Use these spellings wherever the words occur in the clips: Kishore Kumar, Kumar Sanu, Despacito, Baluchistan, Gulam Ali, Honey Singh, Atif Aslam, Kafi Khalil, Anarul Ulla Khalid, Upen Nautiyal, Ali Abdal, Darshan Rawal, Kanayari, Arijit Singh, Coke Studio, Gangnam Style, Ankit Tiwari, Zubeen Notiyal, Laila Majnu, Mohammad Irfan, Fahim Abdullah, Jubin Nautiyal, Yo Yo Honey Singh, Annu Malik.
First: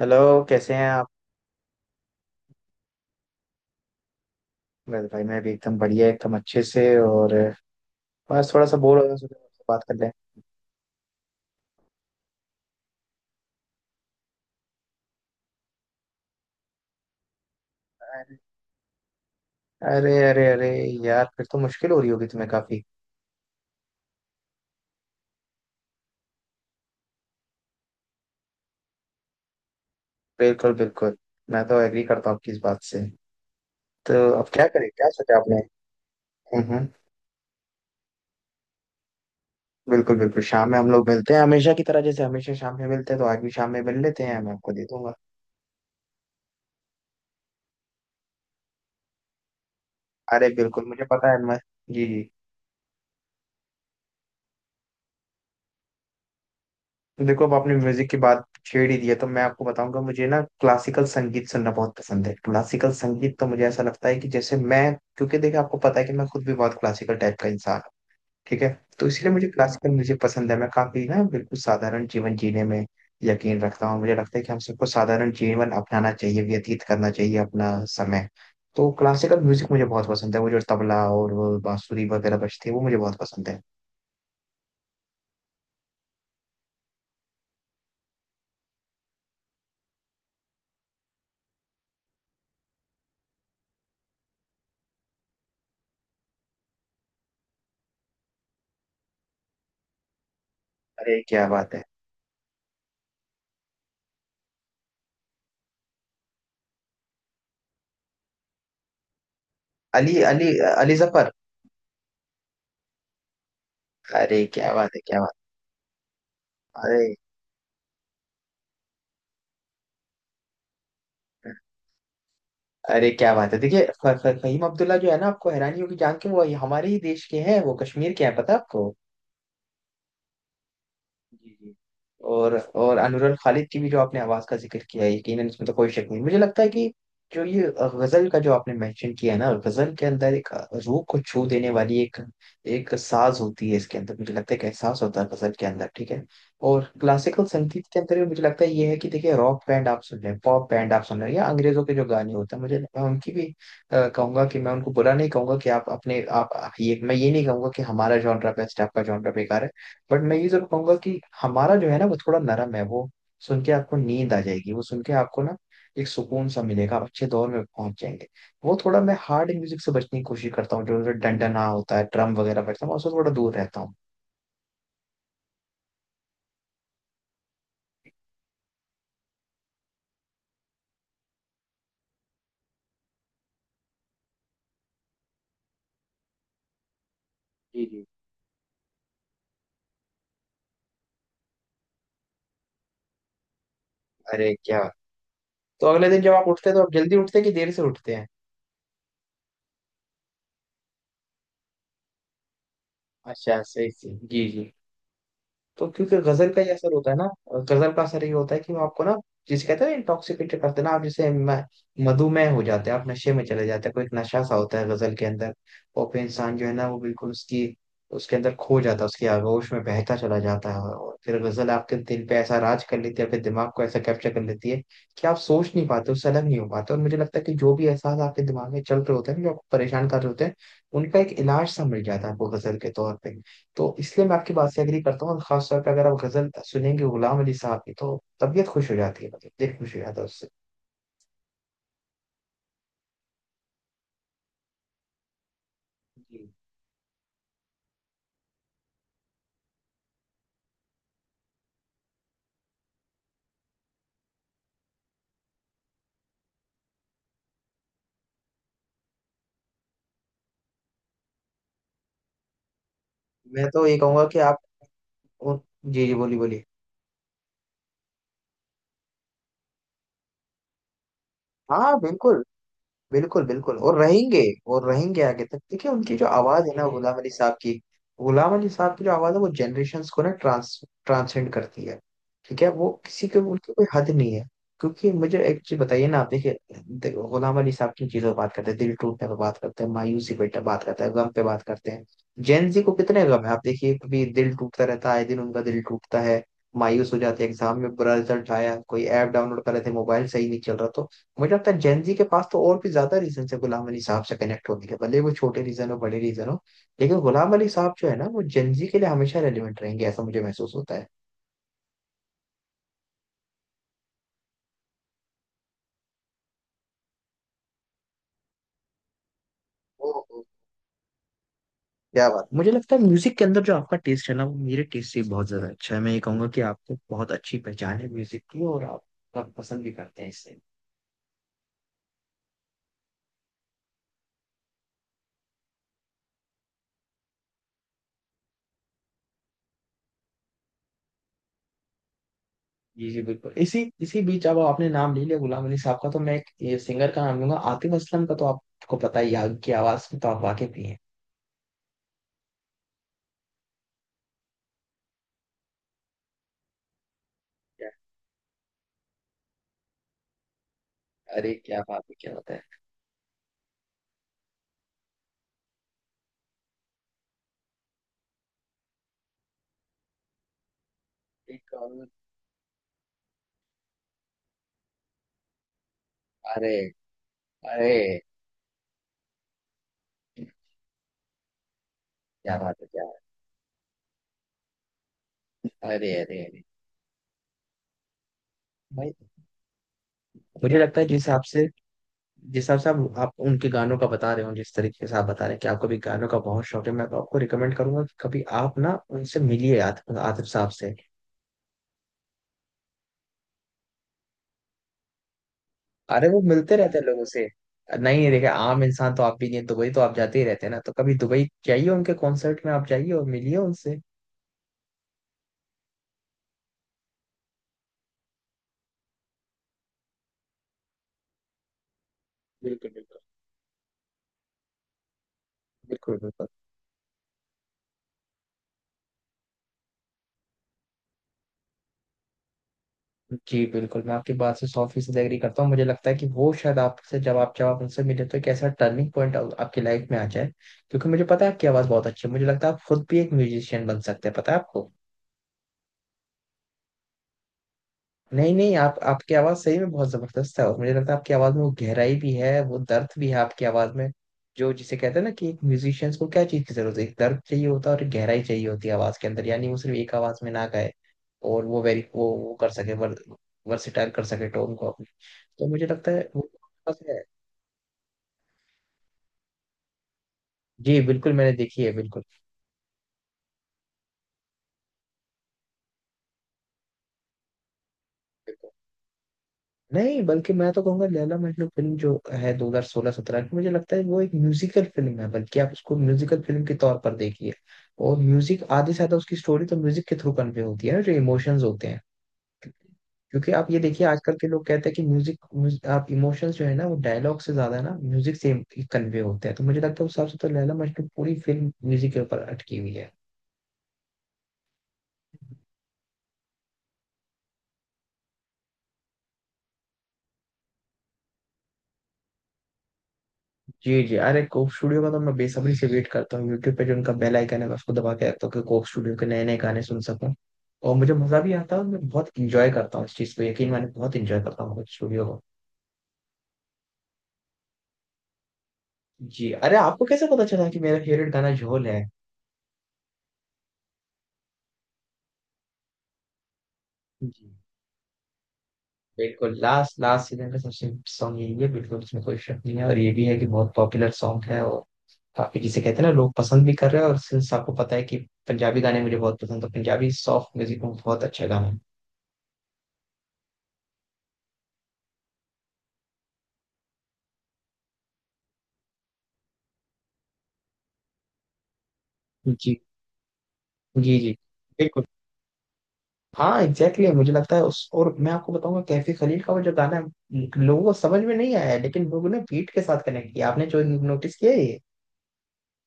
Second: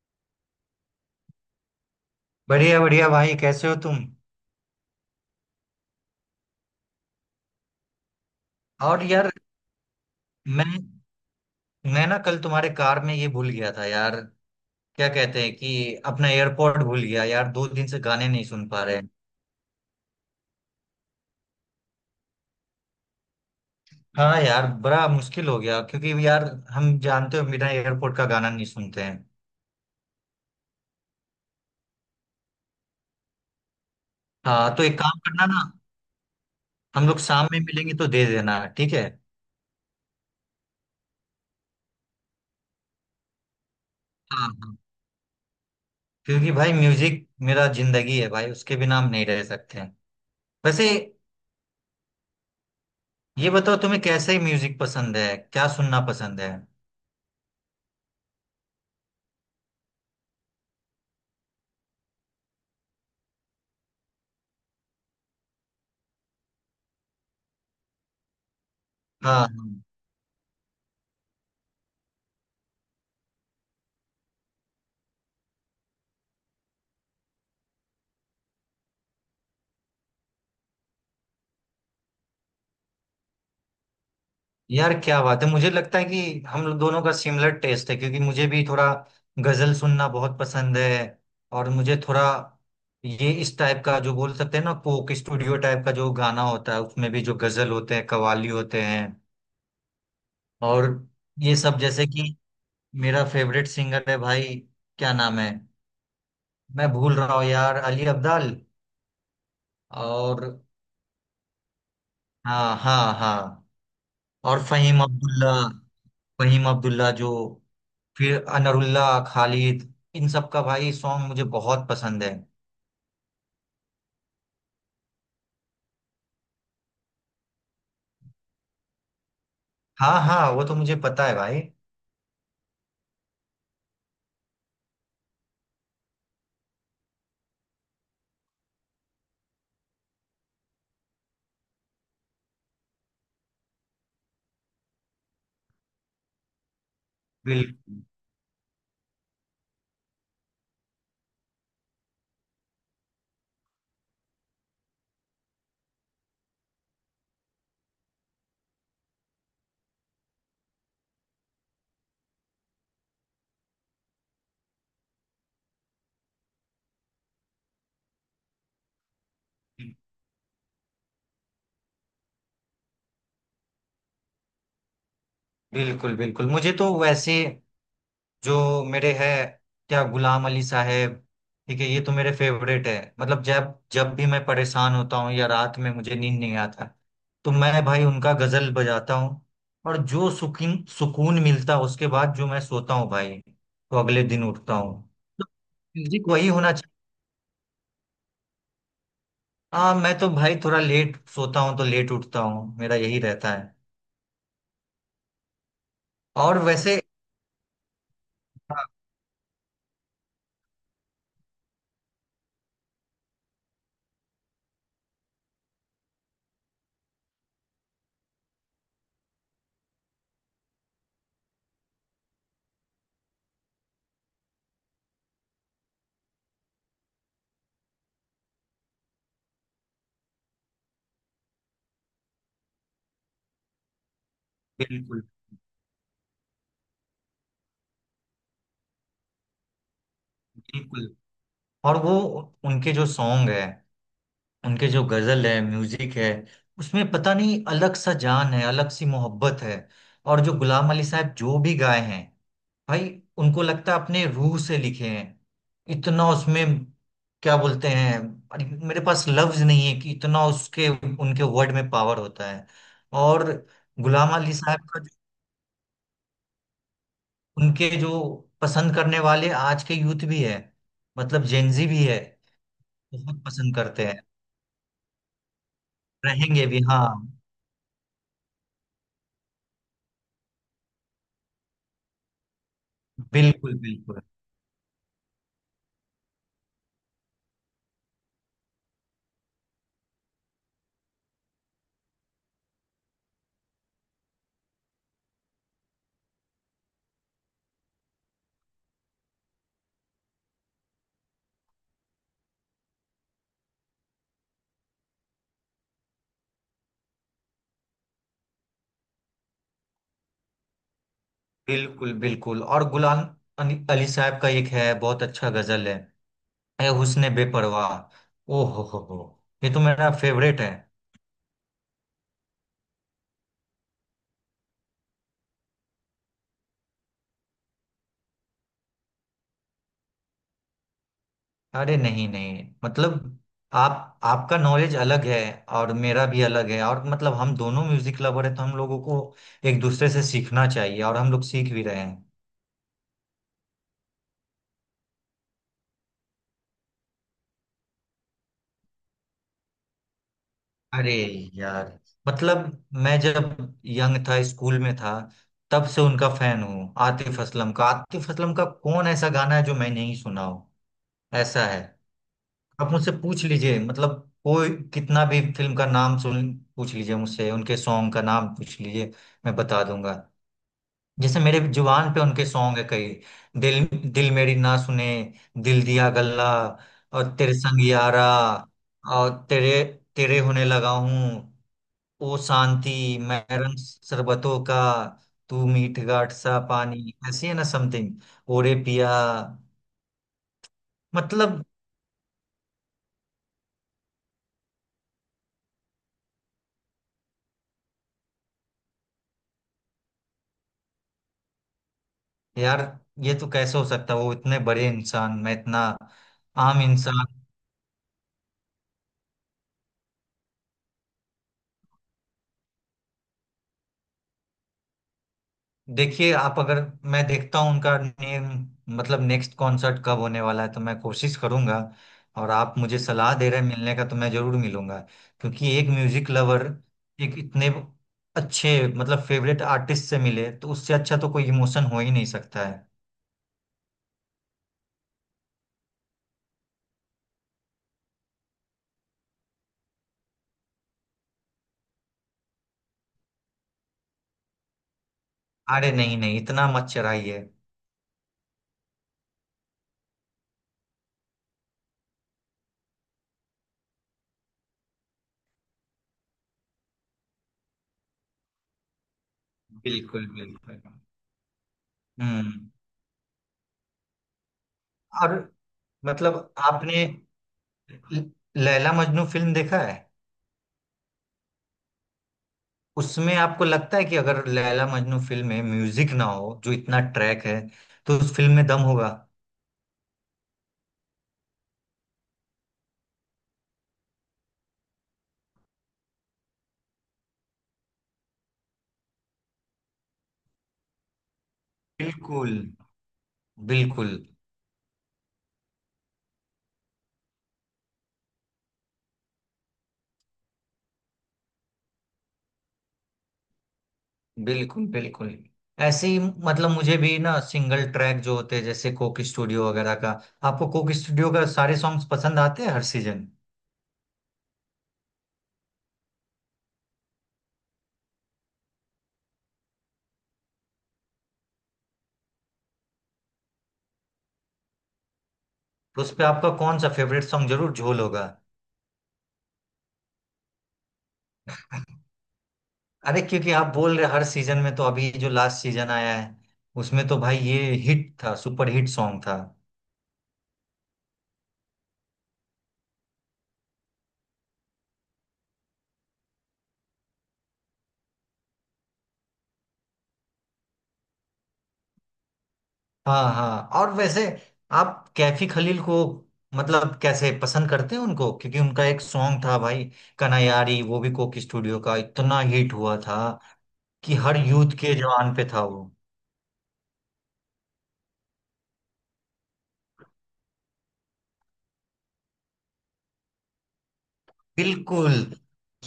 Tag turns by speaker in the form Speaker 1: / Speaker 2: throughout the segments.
Speaker 1: Hello. कैसे हैं आप?
Speaker 2: बढ़िया बढ़िया भाई, कैसे हो तुम?
Speaker 1: बस भाई मैं भी एकदम बढ़िया, एकदम अच्छे से। और बस थोड़ा सा बोर हो
Speaker 2: और
Speaker 1: रहा हूँ,
Speaker 2: यार,
Speaker 1: सोचा आपसे बात कर लें।
Speaker 2: मैं मैं ना कल तुम्हारे कार में ये भूल गया था यार। क्या कहते हैं कि अपना एयरपोर्ट भूल गया यार, दो दिन से गाने
Speaker 1: अरे
Speaker 2: नहीं सुन पा रहे हैं।
Speaker 1: अरे अरे अरे यार, फिर तो मुश्किल हो रही होगी तुम्हें काफी।
Speaker 2: हाँ यार, बड़ा मुश्किल हो गया, क्योंकि यार हम जानते हो बिना एयरपोर्ट का गाना नहीं सुनते हैं।
Speaker 1: बिल्कुल बिल्कुल, मैं तो एग्री करता हूँ आपकी इस बात से। तो अब क्या
Speaker 2: हाँ, तो
Speaker 1: करें,
Speaker 2: एक
Speaker 1: क्या
Speaker 2: काम
Speaker 1: सोचा
Speaker 2: करना
Speaker 1: आपने?
Speaker 2: ना,
Speaker 1: हम्म हम्म,
Speaker 2: हम लोग शाम में मिलेंगे तो दे देना, ठीक है।
Speaker 1: बिल्कुल बिल्कुल, शाम में हम लोग मिलते हैं हमेशा की तरह, जैसे हमेशा शाम में मिलते हैं तो आज भी शाम में मिल लेते हैं,
Speaker 2: हाँ
Speaker 1: मैं आपको
Speaker 2: हाँ।
Speaker 1: दे दूंगा।
Speaker 2: क्योंकि भाई म्यूजिक मेरा जिंदगी है भाई, उसके बिना हम नहीं रह सकते हैं।
Speaker 1: अरे बिल्कुल
Speaker 2: वैसे
Speaker 1: मुझे पता है मैं। जी जी।
Speaker 2: ये बताओ, तुम्हें कैसे म्यूजिक पसंद है, क्या सुनना पसंद है?
Speaker 1: देखो, अब आपने म्यूजिक की बात छेड़ ही दिया तो मैं आपको बताऊंगा, मुझे ना क्लासिकल संगीत सुनना बहुत पसंद है। क्लासिकल संगीत तो मुझे ऐसा लगता है कि जैसे मैं, क्योंकि देखिए आपको पता है कि मैं खुद भी बहुत क्लासिकल टाइप का इंसान हूँ। ठीक है, तो इसलिए
Speaker 2: हाँ
Speaker 1: मुझे
Speaker 2: हाँ।
Speaker 1: क्लासिकल म्यूजिक पसंद है। मैं काफी ना बिल्कुल साधारण जीवन जीने में यकीन रखता हूँ। मुझे लगता है कि हम सबको साधारण जीवन अपनाना चाहिए, व्यतीत करना चाहिए अपना समय। तो क्लासिकल म्यूजिक मुझे बहुत पसंद है, वो जो तबला और वो बांसुरी वगैरह बजती है वो मुझे बहुत पसंद है।
Speaker 2: यार क्या बात है, मुझे लगता है कि हम लोग दोनों का सिमिलर टेस्ट है, क्योंकि मुझे भी थोड़ा गजल सुनना बहुत पसंद है। और मुझे थोड़ा ये इस टाइप का, जो बोल सकते हैं ना, कोक स्टूडियो टाइप का जो गाना होता है, उसमें भी जो गजल होते हैं, कव्वाली होते हैं। और
Speaker 1: अरे क्या
Speaker 2: ये
Speaker 1: बात
Speaker 2: सब,
Speaker 1: है!
Speaker 2: जैसे कि मेरा फेवरेट सिंगर है भाई। क्या नाम है, मैं भूल रहा हूँ यार, अली अब्दाल।
Speaker 1: अली
Speaker 2: और
Speaker 1: अली, अली जफर।
Speaker 2: हाँ हाँ हाँ।
Speaker 1: अरे
Speaker 2: और
Speaker 1: क्या बात
Speaker 2: फहीम
Speaker 1: है, क्या बात!
Speaker 2: अब्दुल्ला, फहीम अब्दुल्ला
Speaker 1: अरे।
Speaker 2: जो, फिर अनरुल्ला, खालिद, इन सब का भाई सॉन्ग मुझे बहुत पसंद है।
Speaker 1: अरे क्या बात है, देखिए फहीम अब्दुल्ला जो है ना, आपको हैरानी होगी जान के, वो हमारे ही देश के हैं, वो कश्मीर के हैं, पता है आपको?
Speaker 2: हाँ हाँ वो तो मुझे पता है
Speaker 1: जी
Speaker 2: भाई।
Speaker 1: जी। और अनुरन खालिद की भी जो आपने आवाज का जिक्र किया है, यकीनन इसमें तो कोई शक नहीं। मुझे लगता है कि जो ये गजल का जो आपने मेंशन किया है ना, गजल के अंदर एक रूह को छू देने वाली एक एक साज होती है। इसके अंदर मुझे लगता है एक एहसास होता है गजल के अंदर, ठीक है। और क्लासिकल संगीत के
Speaker 2: बिल्कुल
Speaker 1: अंदर भी मुझे लगता है ये है कि देखिए, रॉक बैंड आप सुन रहे हैं, पॉप बैंड आप सुन रहे हैं, या अंग्रेजों के जो गाने होते हैं, मुझे, मैं उनकी भी कहूंगा कि मैं उनको बुरा नहीं कहूंगा कि आप अपने आप, ये मैं ये नहीं कहूंगा कि हमारा जॉनरा बेस्ट है, आपका जॉनरा बेकार है। बट मैं ये जरूर कहूंगा कि हमारा जो है ना वो थोड़ा नरम है। वो सुन के आपको नींद आ जाएगी, वो सुन के आपको ना एक सुकून सा मिलेगा, आप अच्छे दौर में पहुंच जाएंगे। वो थोड़ा, मैं हार्ड म्यूजिक से बचने की कोशिश करता हूँ। जो डंडना होता है, ड्रम वगैरह बजता है, मैं उससे थोड़ा दूर रहता हूँ।
Speaker 2: बिल्कुल। बिल्कुल मुझे तो वैसे जो मेरे है, क्या गुलाम अली साहब, ठीक है, ये तो मेरे फेवरेट है। मतलब जब जब भी मैं परेशान होता हूँ या रात में मुझे नींद नहीं आता, तो
Speaker 1: जी
Speaker 2: मैं
Speaker 1: जी।
Speaker 2: भाई उनका गजल बजाता हूँ। और जो सुकून सुकून मिलता है, उसके बाद जो मैं सोता हूँ भाई, तो अगले दिन
Speaker 1: अरे
Speaker 2: उठता
Speaker 1: क्या!
Speaker 2: हूँ।
Speaker 1: तो अगले दिन
Speaker 2: म्यूजिक
Speaker 1: जब आप
Speaker 2: वही
Speaker 1: उठते
Speaker 2: होना।
Speaker 1: हैं तो आप जल्दी उठते हैं कि देर से उठते हैं?
Speaker 2: हाँ, मैं तो भाई थोड़ा लेट सोता हूँ तो लेट उठता हूँ, मेरा यही रहता
Speaker 1: अच्छा,
Speaker 2: है।
Speaker 1: सही सही, जी जी। तो क्योंकि गजल
Speaker 2: और
Speaker 1: का ही असर
Speaker 2: वैसे,
Speaker 1: होता है ना। गजल का असर ये होता है कि वो
Speaker 2: हाँ।
Speaker 1: आपको ना जिसे कहते हैं इंटॉक्सिकेटेड करते हैं ना, आप जैसे मधुमेह हो जाते हैं, आप नशे में चले जाते हैं। कोई एक नशा सा होता है गजल के अंदर। और फिर इंसान जो है ना वो बिल्कुल उसकी, उसके अंदर खो जाता है, उसकी आगोश में बहता चला जाता है। और फिर गजल आपके दिल पे ऐसा राज कर लेती है, आपके दिमाग को ऐसा कैप्चर कर लेती है कि आप सोच नहीं पाते, उससे अलग नहीं हो पाते। और मुझे लगता है कि जो भी एहसास आपके दिमाग में चल रहे होते हैं, जो आपको परेशान कर रहे होते हैं, उनका एक इलाज सा मिल जाता है आपको गजल के तौर पे। तो इसलिए मैं आपकी बात से एग्री
Speaker 2: बिल्कुल
Speaker 1: करता हूँ, और खासतौर पे अगर आप गजल सुनेंगे गुलाम अली साहब की तो तबीयत खुश हो जाती है, मतलब दिल खुश हो जाता है उससे।
Speaker 2: बिल्कुल। और वो उनके जो सॉन्ग है, उनके जो गजल है, म्यूजिक है,
Speaker 1: जी।
Speaker 2: उसमें पता नहीं अलग सा जान है, अलग सी मोहब्बत है। और जो गुलाम अली साहब जो भी गाए हैं भाई, उनको लगता है अपने रूह से लिखे हैं। इतना उसमें, क्या बोलते हैं, अरे मेरे पास लफ्ज नहीं है कि इतना उसके उनके वर्ड में पावर होता है। और
Speaker 1: मैं तो ये कहूंगा
Speaker 2: गुलाम
Speaker 1: कि
Speaker 2: अली
Speaker 1: आप
Speaker 2: साहब का,
Speaker 1: उन- जी जी, बोली बोली।
Speaker 2: उनके जो पसंद करने वाले आज के यूथ भी है, मतलब जेनजी
Speaker 1: हाँ
Speaker 2: भी है,
Speaker 1: बिल्कुल,
Speaker 2: बहुत
Speaker 1: बिल्कुल
Speaker 2: पसंद
Speaker 1: बिल्कुल, और
Speaker 2: करते हैं।
Speaker 1: रहेंगे। और रहेंगे आगे तक। देखिए उनकी जो
Speaker 2: रहेंगे
Speaker 1: आवाज है
Speaker 2: भी,
Speaker 1: ना
Speaker 2: हाँ।
Speaker 1: गुलाम अली साहब की, गुलाम अली साहब की जो आवाज है वो जनरेशन्स को ना ट्रांस, ट्रांसेंड करती है। ठीक है, वो किसी के, उनकी
Speaker 2: बिल्कुल
Speaker 1: कोई हद
Speaker 2: बिल्कुल।
Speaker 1: नहीं है। क्योंकि मुझे एक चीज बताइए ना, आप देखिए, देखो, गुलाम अली साहब किन चीजों पर बात करते हैं? दिल टूटने पर बात करते हैं, मायूसी पे बात करते हैं, गम पे बात करते हैं। जेन जी को कितने गम है आप देखिए, कभी दिल टूटता रहता है, आए दिन उनका दिल टूटता है, मायूस हो जाते हैं, एग्जाम में बुरा रिजल्ट आया, कोई ऐप डाउनलोड कर रहे थे, मोबाइल सही नहीं चल रहा, तो मुझे लगता है जेनजी के पास तो और भी ज्यादा रीजन है गुलाम अली साहब से कनेक्ट होने के, भले वो छोटे रीजन हो, बड़े रीजन हो। लेकिन गुलाम अली साहब जो है ना वो जेनजी के लिए हमेशा रेलिवेंट रहेंगे, ऐसा मुझे महसूस होता है।
Speaker 2: बिल्कुल बिल्कुल। और गुलाम अली अली साहब का एक है बहुत अच्छा गजल है, ए हुस्न बेपरवाह, ओ हो, ये तो मेरा
Speaker 1: ओहो।
Speaker 2: फेवरेट है।
Speaker 1: क्या बात! मुझे लगता है म्यूजिक के अंदर जो आपका टेस्ट है ना वो मेरे टेस्ट से बहुत ज्यादा अच्छा है। मैं ये कहूंगा कि आपको बहुत अच्छी पहचान है म्यूजिक की, और आप पसंद भी करते हैं इससे।
Speaker 2: अरे नहीं नहीं, मतलब आप, आपका नॉलेज अलग है और मेरा भी अलग है, और मतलब हम दोनों म्यूजिक लवर है, तो हम लोगों को एक दूसरे से सीखना चाहिए और हम लोग सीख भी रहे हैं।
Speaker 1: जी जी बिल्कुल। इसी इसी बीच अब आपने नाम ले लिया गुलाम अली साहब का, तो मैं एक ये सिंगर का नाम लूंगा, आतिफ असलम का, तो आपको पता ही है, आपकी आवाज में तो आप वाकिफ ही हैं।
Speaker 2: अरे यार, मतलब मैं जब यंग था, स्कूल में था, तब से उनका फैन हूँ आतिफ असलम का।
Speaker 1: क्या-
Speaker 2: आतिफ असलम का कौन ऐसा गाना है जो मैं नहीं सुना हूँ।
Speaker 1: अरे
Speaker 2: ऐसा
Speaker 1: क्या
Speaker 2: है,
Speaker 1: बात है, क्या बात है!
Speaker 2: आप मुझसे पूछ लीजिए, मतलब कोई कितना भी फिल्म का नाम सुन पूछ लीजिए, मुझसे उनके सॉन्ग का नाम पूछ लीजिए, मैं बता दूंगा। जैसे मेरे
Speaker 1: एक कानून।
Speaker 2: जुबान पे उनके सॉन्ग है कई, दिल, दिल मेरी ना सुने, दिल दिया गल्ला,
Speaker 1: अरे।
Speaker 2: और तेरे संग
Speaker 1: अरे
Speaker 2: यारा, और तेरे, तेरे होने लगा हूँ, ओ
Speaker 1: क्या बात है,
Speaker 2: शांति,
Speaker 1: क्या बात
Speaker 2: मैरन शरबतों का, तू
Speaker 1: है!
Speaker 2: मीठ
Speaker 1: अरे
Speaker 2: गाठ
Speaker 1: अरे
Speaker 2: सा
Speaker 1: अरे
Speaker 2: पानी, ऐसी है ना समथिंग, ओरे पिया।
Speaker 1: भाई, मुझे लगता है जिस हिसाब
Speaker 2: मतलब
Speaker 1: से, जिस हिसाब से आप उनके गानों का बता रहे हो, जिस तरीके से आप बता रहे हैं कि आपको भी गानों का बहुत शौक है, मैं तो आपको रिकमेंड करूंगा कि कभी आप ना उनसे मिलिए, आतिफ, आतिफ साहब से।
Speaker 2: यार, ये तो कैसे हो सकता है, वो इतने बड़े इंसान, मैं इतना
Speaker 1: अरे वो मिलते
Speaker 2: आम
Speaker 1: रहते हैं लोगों
Speaker 2: इंसान।
Speaker 1: से। नहीं, देखे आम इंसान तो आप भी नहीं हैं, दुबई तो आप जाते ही रहते हैं ना, तो कभी दुबई जाइए, उनके कॉन्सर्ट में आप जाइए और मिलिए उनसे।
Speaker 2: देखिए आप अगर, मैं देखता हूँ उनका मतलब नेक्स्ट कॉन्सर्ट कब होने वाला है, तो मैं कोशिश करूंगा। और आप
Speaker 1: बिल्कुल
Speaker 2: मुझे
Speaker 1: बिल्कुल,
Speaker 2: सलाह दे रहे हैं मिलने का, तो मैं जरूर मिलूंगा। क्योंकि एक
Speaker 1: बिल्कुल
Speaker 2: म्यूजिक
Speaker 1: बिल्कुल।
Speaker 2: लवर, एक इतने अच्छे मतलब फेवरेट आर्टिस्ट से मिले, तो उससे अच्छा तो कोई इमोशन हो ही नहीं सकता है।
Speaker 1: जी बिल्कुल, मैं आपकी बात से सौ फीसद एग्री करता हूँ। मुझे लगता है कि वो शायद आपसे जब आप, उनसे मिले तो एक ऐसा टर्निंग पॉइंट आपकी लाइफ में आ जाए। क्योंकि मुझे पता है आपकी आवाज़ बहुत अच्छी है, मुझे लगता है आप खुद भी एक म्यूजिशियन बन सकते हैं, पता है आपको?
Speaker 2: अरे नहीं नहीं, इतना मत चढ़ाइए।
Speaker 1: नहीं नहीं, आप आपकी आवाज सही में बहुत जबरदस्त है और मुझे लगता है आपकी आवाज में वो गहराई भी है, वो दर्द भी है आपकी आवाज में। जो जिसे कहते हैं ना, कि एक म्यूजिशियंस को क्या चीज की जरूरत है? एक दर्द चाहिए होता है और एक गहराई चाहिए होती है आवाज के अंदर, यानी वो सिर्फ एक
Speaker 2: बिल्कुल
Speaker 1: आवाज में
Speaker 2: बिल्कुल।
Speaker 1: ना गाए और वो वेरी वो
Speaker 2: हम्म
Speaker 1: कर सके वर, वर्सेटाइल कर सके टोन को अपनी।
Speaker 2: और
Speaker 1: तो मुझे लगता है वो
Speaker 2: मतलब
Speaker 1: आपके पास
Speaker 2: आपने
Speaker 1: है।
Speaker 2: ल- लैला मजनू फिल्म देखा है,
Speaker 1: जी बिल्कुल, मैंने देखी है, बिल्कुल।
Speaker 2: उसमें आपको लगता है कि अगर लैला मजनू फिल्म में म्यूजिक ना हो, जो इतना ट्रैक है, तो उस फिल्म में दम होगा?
Speaker 1: नहीं, बल्कि मैं तो कहूंगा लैला मजनू फिल्म जो है 2016-17 की, मुझे लगता है वो एक म्यूजिकल फिल्म है। बल्कि आप उसको म्यूजिकल फिल्म के तौर पर देखिए, और म्यूजिक, आधे से आधा उसकी स्टोरी तो म्यूजिक के थ्रू कन्वे होती है ना, जो इमोशंस होते हैं।
Speaker 2: बिल्कुल
Speaker 1: क्योंकि आप ये देखिए
Speaker 2: बिल्कुल।
Speaker 1: आजकल के लोग कहते हैं कि आप इमोशंस जो है ना वो डायलॉग से ज्यादा ना म्यूजिक से कन्वे होते हैं। तो मुझे लगता है उस हिसाब से तो लैला मजनू पूरी फिल्म म्यूजिक के ऊपर अटकी हुई है।
Speaker 2: बिल्कुल बिल्कुल। ऐसे ही मतलब मुझे भी ना सिंगल ट्रैक जो होते हैं, जैसे कोक स्टूडियो वगैरह का, आपको कोक स्टूडियो का सारे सॉन्ग्स पसंद आते हैं हर सीजन?
Speaker 1: जी जी। अरे, कोक स्टूडियो का तो मैं बेसब्री से वेट करता हूँ, यूट्यूब पे जो उनका बेल आइकन है मैं उसको दबा के रखता हूँ कि कोक स्टूडियो के नए नए गाने सुन सकूँ। और मुझे मजा भी आता है, और मैं बहुत इंजॉय करता हूँ इस चीज को, यकीन माने बहुत इंजॉय करता हूँ कोक स्टूडियो को।
Speaker 2: तो उस पे आपका कौन सा फेवरेट सॉन्ग जरूर झोल होगा।
Speaker 1: जी। अरे आपको कैसे पता चला कि मेरा फेवरेट गाना झोल है?
Speaker 2: अरे क्योंकि आप बोल रहे हर सीजन में, तो अभी जो लास्ट सीजन आया है, उसमें तो भाई
Speaker 1: जी
Speaker 2: ये हिट था, सुपर हिट सॉन्ग था।
Speaker 1: बिल्कुल, लास्ट लास्ट सीजन का सबसे सॉन्ग यही है, बिल्कुल उसमें कोई शक नहीं है। और ये भी है कि बहुत पॉपुलर सॉन्ग है और काफी, जिसे कहते हैं ना, लोग पसंद भी कर रहे हैं। और सिंस आपको पता है कि पंजाबी गाने मुझे बहुत पसंद है, तो पंजाबी सॉफ्ट म्यूजिक में बहुत अच्छा गाना है।
Speaker 2: हाँ हाँ और वैसे आप कैफी खलील को मतलब कैसे पसंद करते हैं उनको? क्योंकि उनका एक सॉन्ग था भाई, कनायारी, वो भी कोक स्टूडियो का इतना हिट
Speaker 1: जी
Speaker 2: हुआ था कि
Speaker 1: जी जी,
Speaker 2: हर यूथ के
Speaker 1: बिल्कुल।
Speaker 2: जवान पे था वो।
Speaker 1: हाँ, एग्जैक्टली, मुझे लगता है उस, और मैं आपको बताऊंगा कैफी खलील का वो जो गाना है, लोगों को समझ में नहीं आया है, लेकिन लोगों ने बीट के साथ कनेक्ट किया, आपने जो नोटिस किया है ये।
Speaker 2: बिल्कुल।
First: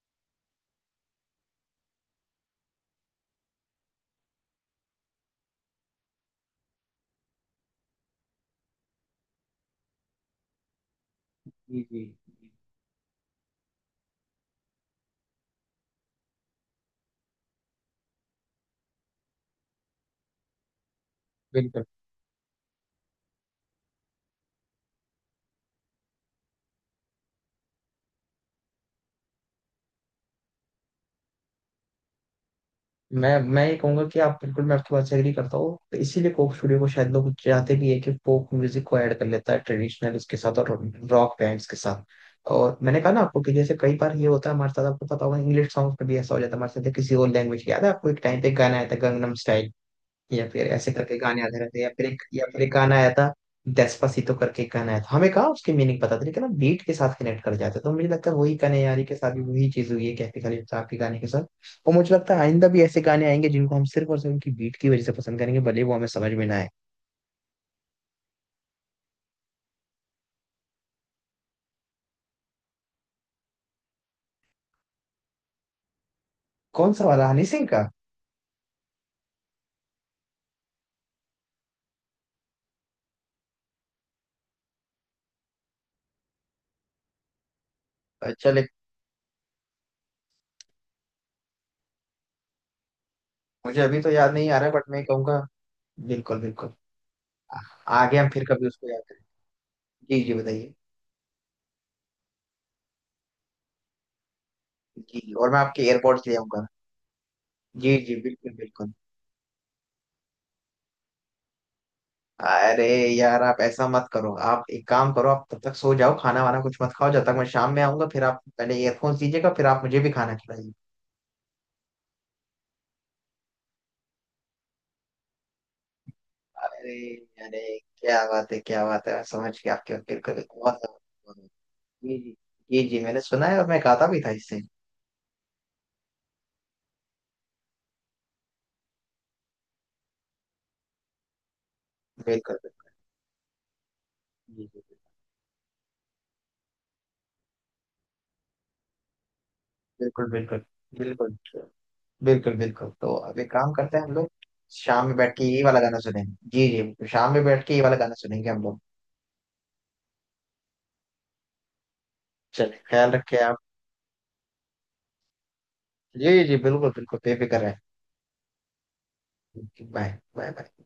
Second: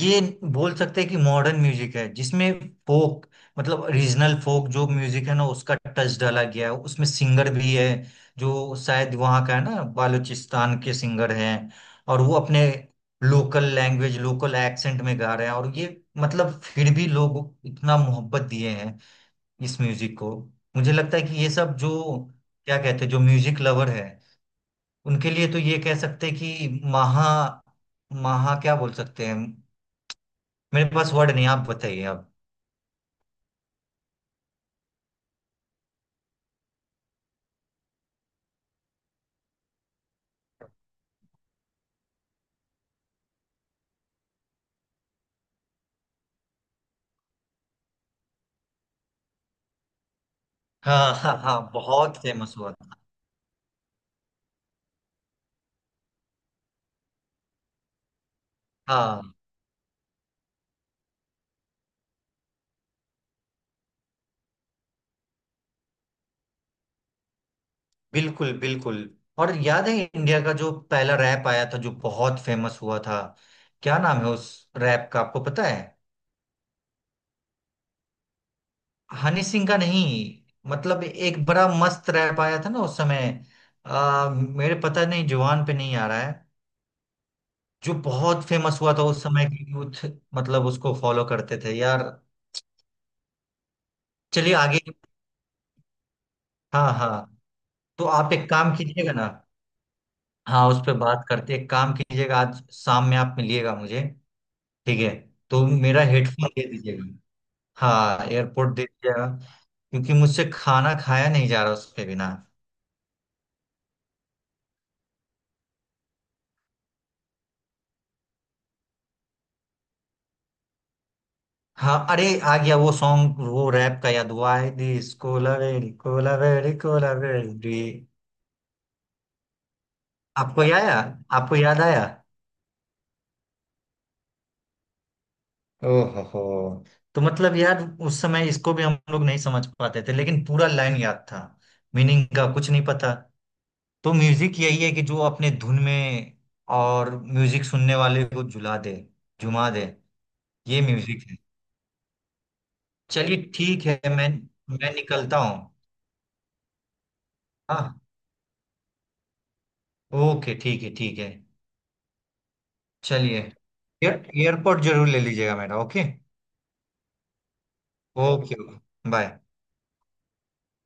Speaker 2: ये बोल सकते हैं कि मॉडर्न म्यूजिक है, जिसमें फोक, मतलब रीजनल फोक जो म्यूजिक है ना, उसका टच डाला गया है। उसमें सिंगर भी है जो शायद वहाँ का है ना, बालूचिस्तान के सिंगर हैं।
Speaker 1: जी जी जी।
Speaker 2: और वो अपने लोकल लैंग्वेज लोकल एक्सेंट में गा रहे हैं। और ये मतलब फिर भी लोग इतना मोहब्बत दिए हैं इस म्यूजिक को। मुझे लगता है कि ये सब
Speaker 1: बिल्कुल,
Speaker 2: जो, क्या कहते हैं, जो म्यूजिक लवर है, उनके लिए तो ये कह सकते हैं कि महा, महा क्या बोल सकते हैं, मेरे पास वर्ड नहीं, आप बताइए आप।
Speaker 1: मैं ये कहूंगा कि आप, बिल्कुल मैं आपकी बात से एग्री करता हूँ। तो इसीलिए कोक स्टूडियो को शायद लोग चाहते भी है कि फोक म्यूजिक को ऐड कर लेता है ट्रेडिशनल उसके साथ, और रॉक बैंड्स के साथ। और मैंने कहा ना आपको कि जैसे कई बार ये होता है हमारे साथ, आपको पता होगा इंग्लिश सॉन्ग्स में भी ऐसा हो जाता है हमारे साथ, या किसी और लैंग्वेज, याद है आपको एक टाइम पे एक गाना आया था गंगनम स्टाइल, या फिर ऐसे
Speaker 2: हाँ
Speaker 1: करके
Speaker 2: हाँ
Speaker 1: गाने
Speaker 2: हाँ,
Speaker 1: आते रहते हैं, या फिर
Speaker 2: बहुत
Speaker 1: एक, या
Speaker 2: फेमस
Speaker 1: फिर एक
Speaker 2: हुआ
Speaker 1: गाना
Speaker 2: था।
Speaker 1: आया था डेस्पासीतो करके एक गाना आया था, हमें कहा उसकी मीनिंग पता थी, लेकिन हम बीट के साथ कनेक्ट कर जाते। तो मुझे लगता है वही गाने यारी के
Speaker 2: हाँ
Speaker 1: साथ भी वही चीज हुई है कैफे खलील साहब के गाने के साथ। और मुझे लगता है आइंदा भी ऐसे गाने आएंगे जिनको हम सिर्फ और सिर्फ उनकी बीट की वजह से पसंद करेंगे, भले वो हमें समझ में ना आए।
Speaker 2: बिल्कुल बिल्कुल। और याद है इंडिया का जो पहला रैप आया था, जो बहुत फेमस हुआ था, क्या नाम है उस रैप का, आपको पता है?
Speaker 1: कौन सा वाला, हनी सिंह का?
Speaker 2: हनी सिंह का नहीं, मतलब एक बड़ा मस्त रैप आया था ना उस समय। मेरे पता नहीं जुबान पे नहीं आ रहा है। जो बहुत
Speaker 1: चले,
Speaker 2: फेमस हुआ था उस समय के यूथ, मतलब उसको फॉलो करते थे यार।
Speaker 1: मुझे अभी तो याद नहीं
Speaker 2: चलिए
Speaker 1: आ रहा है,
Speaker 2: आगे।
Speaker 1: बट मैं कहूंगा, बिल्कुल बिल्कुल।
Speaker 2: हाँ हाँ।
Speaker 1: आ-
Speaker 2: तो
Speaker 1: आगे हम
Speaker 2: आप
Speaker 1: फिर
Speaker 2: एक
Speaker 1: कभी
Speaker 2: काम
Speaker 1: उसको याद
Speaker 2: कीजिएगा
Speaker 1: करें।
Speaker 2: ना,
Speaker 1: जी जी,
Speaker 2: हाँ
Speaker 1: बताइए।
Speaker 2: उस पर बात करते, एक काम कीजिएगा, आज शाम में आप मिलिएगा मुझे, ठीक है।
Speaker 1: जी जी, और मैं
Speaker 2: तो
Speaker 1: आपके
Speaker 2: मेरा
Speaker 1: एयरपोर्ट ले
Speaker 2: हेडफोन
Speaker 1: आऊंगा।
Speaker 2: दे दीजिएगा,
Speaker 1: जी जी
Speaker 2: हाँ
Speaker 1: बिल्कुल
Speaker 2: एयरपोर्ट दे
Speaker 1: बिल्कुल।
Speaker 2: दीजिएगा, क्योंकि मुझसे खाना खाया नहीं जा रहा उसके बिना।
Speaker 1: अरे यार, आप ऐसा मत करो, आप एक काम करो, आप तब तक सो जाओ, खाना वाना कुछ मत खाओ, जब तक मैं शाम में आऊंगा। फिर आप पहले ईयरफोन्स दीजिएगा, फिर आप मुझे भी खाना खिलाइए।
Speaker 2: हाँ अरे, आ गया वो सॉन्ग, वो रैप का याद हुआ है, this kolaveri kolaveri
Speaker 1: अरे,
Speaker 2: कोला
Speaker 1: अरे
Speaker 2: वेरी।
Speaker 1: क्या बात है, क्या बात है, मैं समझ गया आपके, बिल्कुल बिल्कुल,
Speaker 2: आपको
Speaker 1: बहुत
Speaker 2: याद आया,
Speaker 1: बहुत-
Speaker 2: आपको याद आया?
Speaker 1: जी जी। जी जी, मैंने सुना है और मैं गाता भी था इससे।
Speaker 2: ओहो हो। तो मतलब यार उस समय इसको भी हम लोग नहीं समझ पाते थे, लेकिन पूरा लाइन याद था, मीनिंग का
Speaker 1: बिल्कुल
Speaker 2: कुछ नहीं
Speaker 1: बिल्कुल।
Speaker 2: पता। तो म्यूजिक
Speaker 1: जी जी
Speaker 2: यही है, कि जो अपने धुन में और म्यूजिक सुनने वाले को झुला दे, झुमा दे,
Speaker 1: बिल्कुल बिल्कुल,
Speaker 2: ये म्यूजिक
Speaker 1: बिल्कुल
Speaker 2: है।
Speaker 1: बिल्कुल। बिल्कुल, तो अब
Speaker 2: चलिए
Speaker 1: एक काम
Speaker 2: ठीक
Speaker 1: करते
Speaker 2: है,
Speaker 1: हैं हम लोग,
Speaker 2: मैं
Speaker 1: शाम में बैठ
Speaker 2: निकलता
Speaker 1: के ये
Speaker 2: हूँ।
Speaker 1: वाला गाना सुनेंगे। जी जी, शाम में बैठ के ये
Speaker 2: हाँ
Speaker 1: वाला गाना सुनेंगे हम लोग।
Speaker 2: ओके, ठीक है ठीक है।
Speaker 1: चलिए, ख्याल
Speaker 2: चलिए
Speaker 1: रखिए आप।
Speaker 2: एयरपोर्ट जरूर ले लीजिएगा मेरा, ओके।
Speaker 1: जी जी बिल्कुल बिल्कुल, बेफिक्र है।
Speaker 2: Okay, bye.
Speaker 1: Bye, bye, bye, by.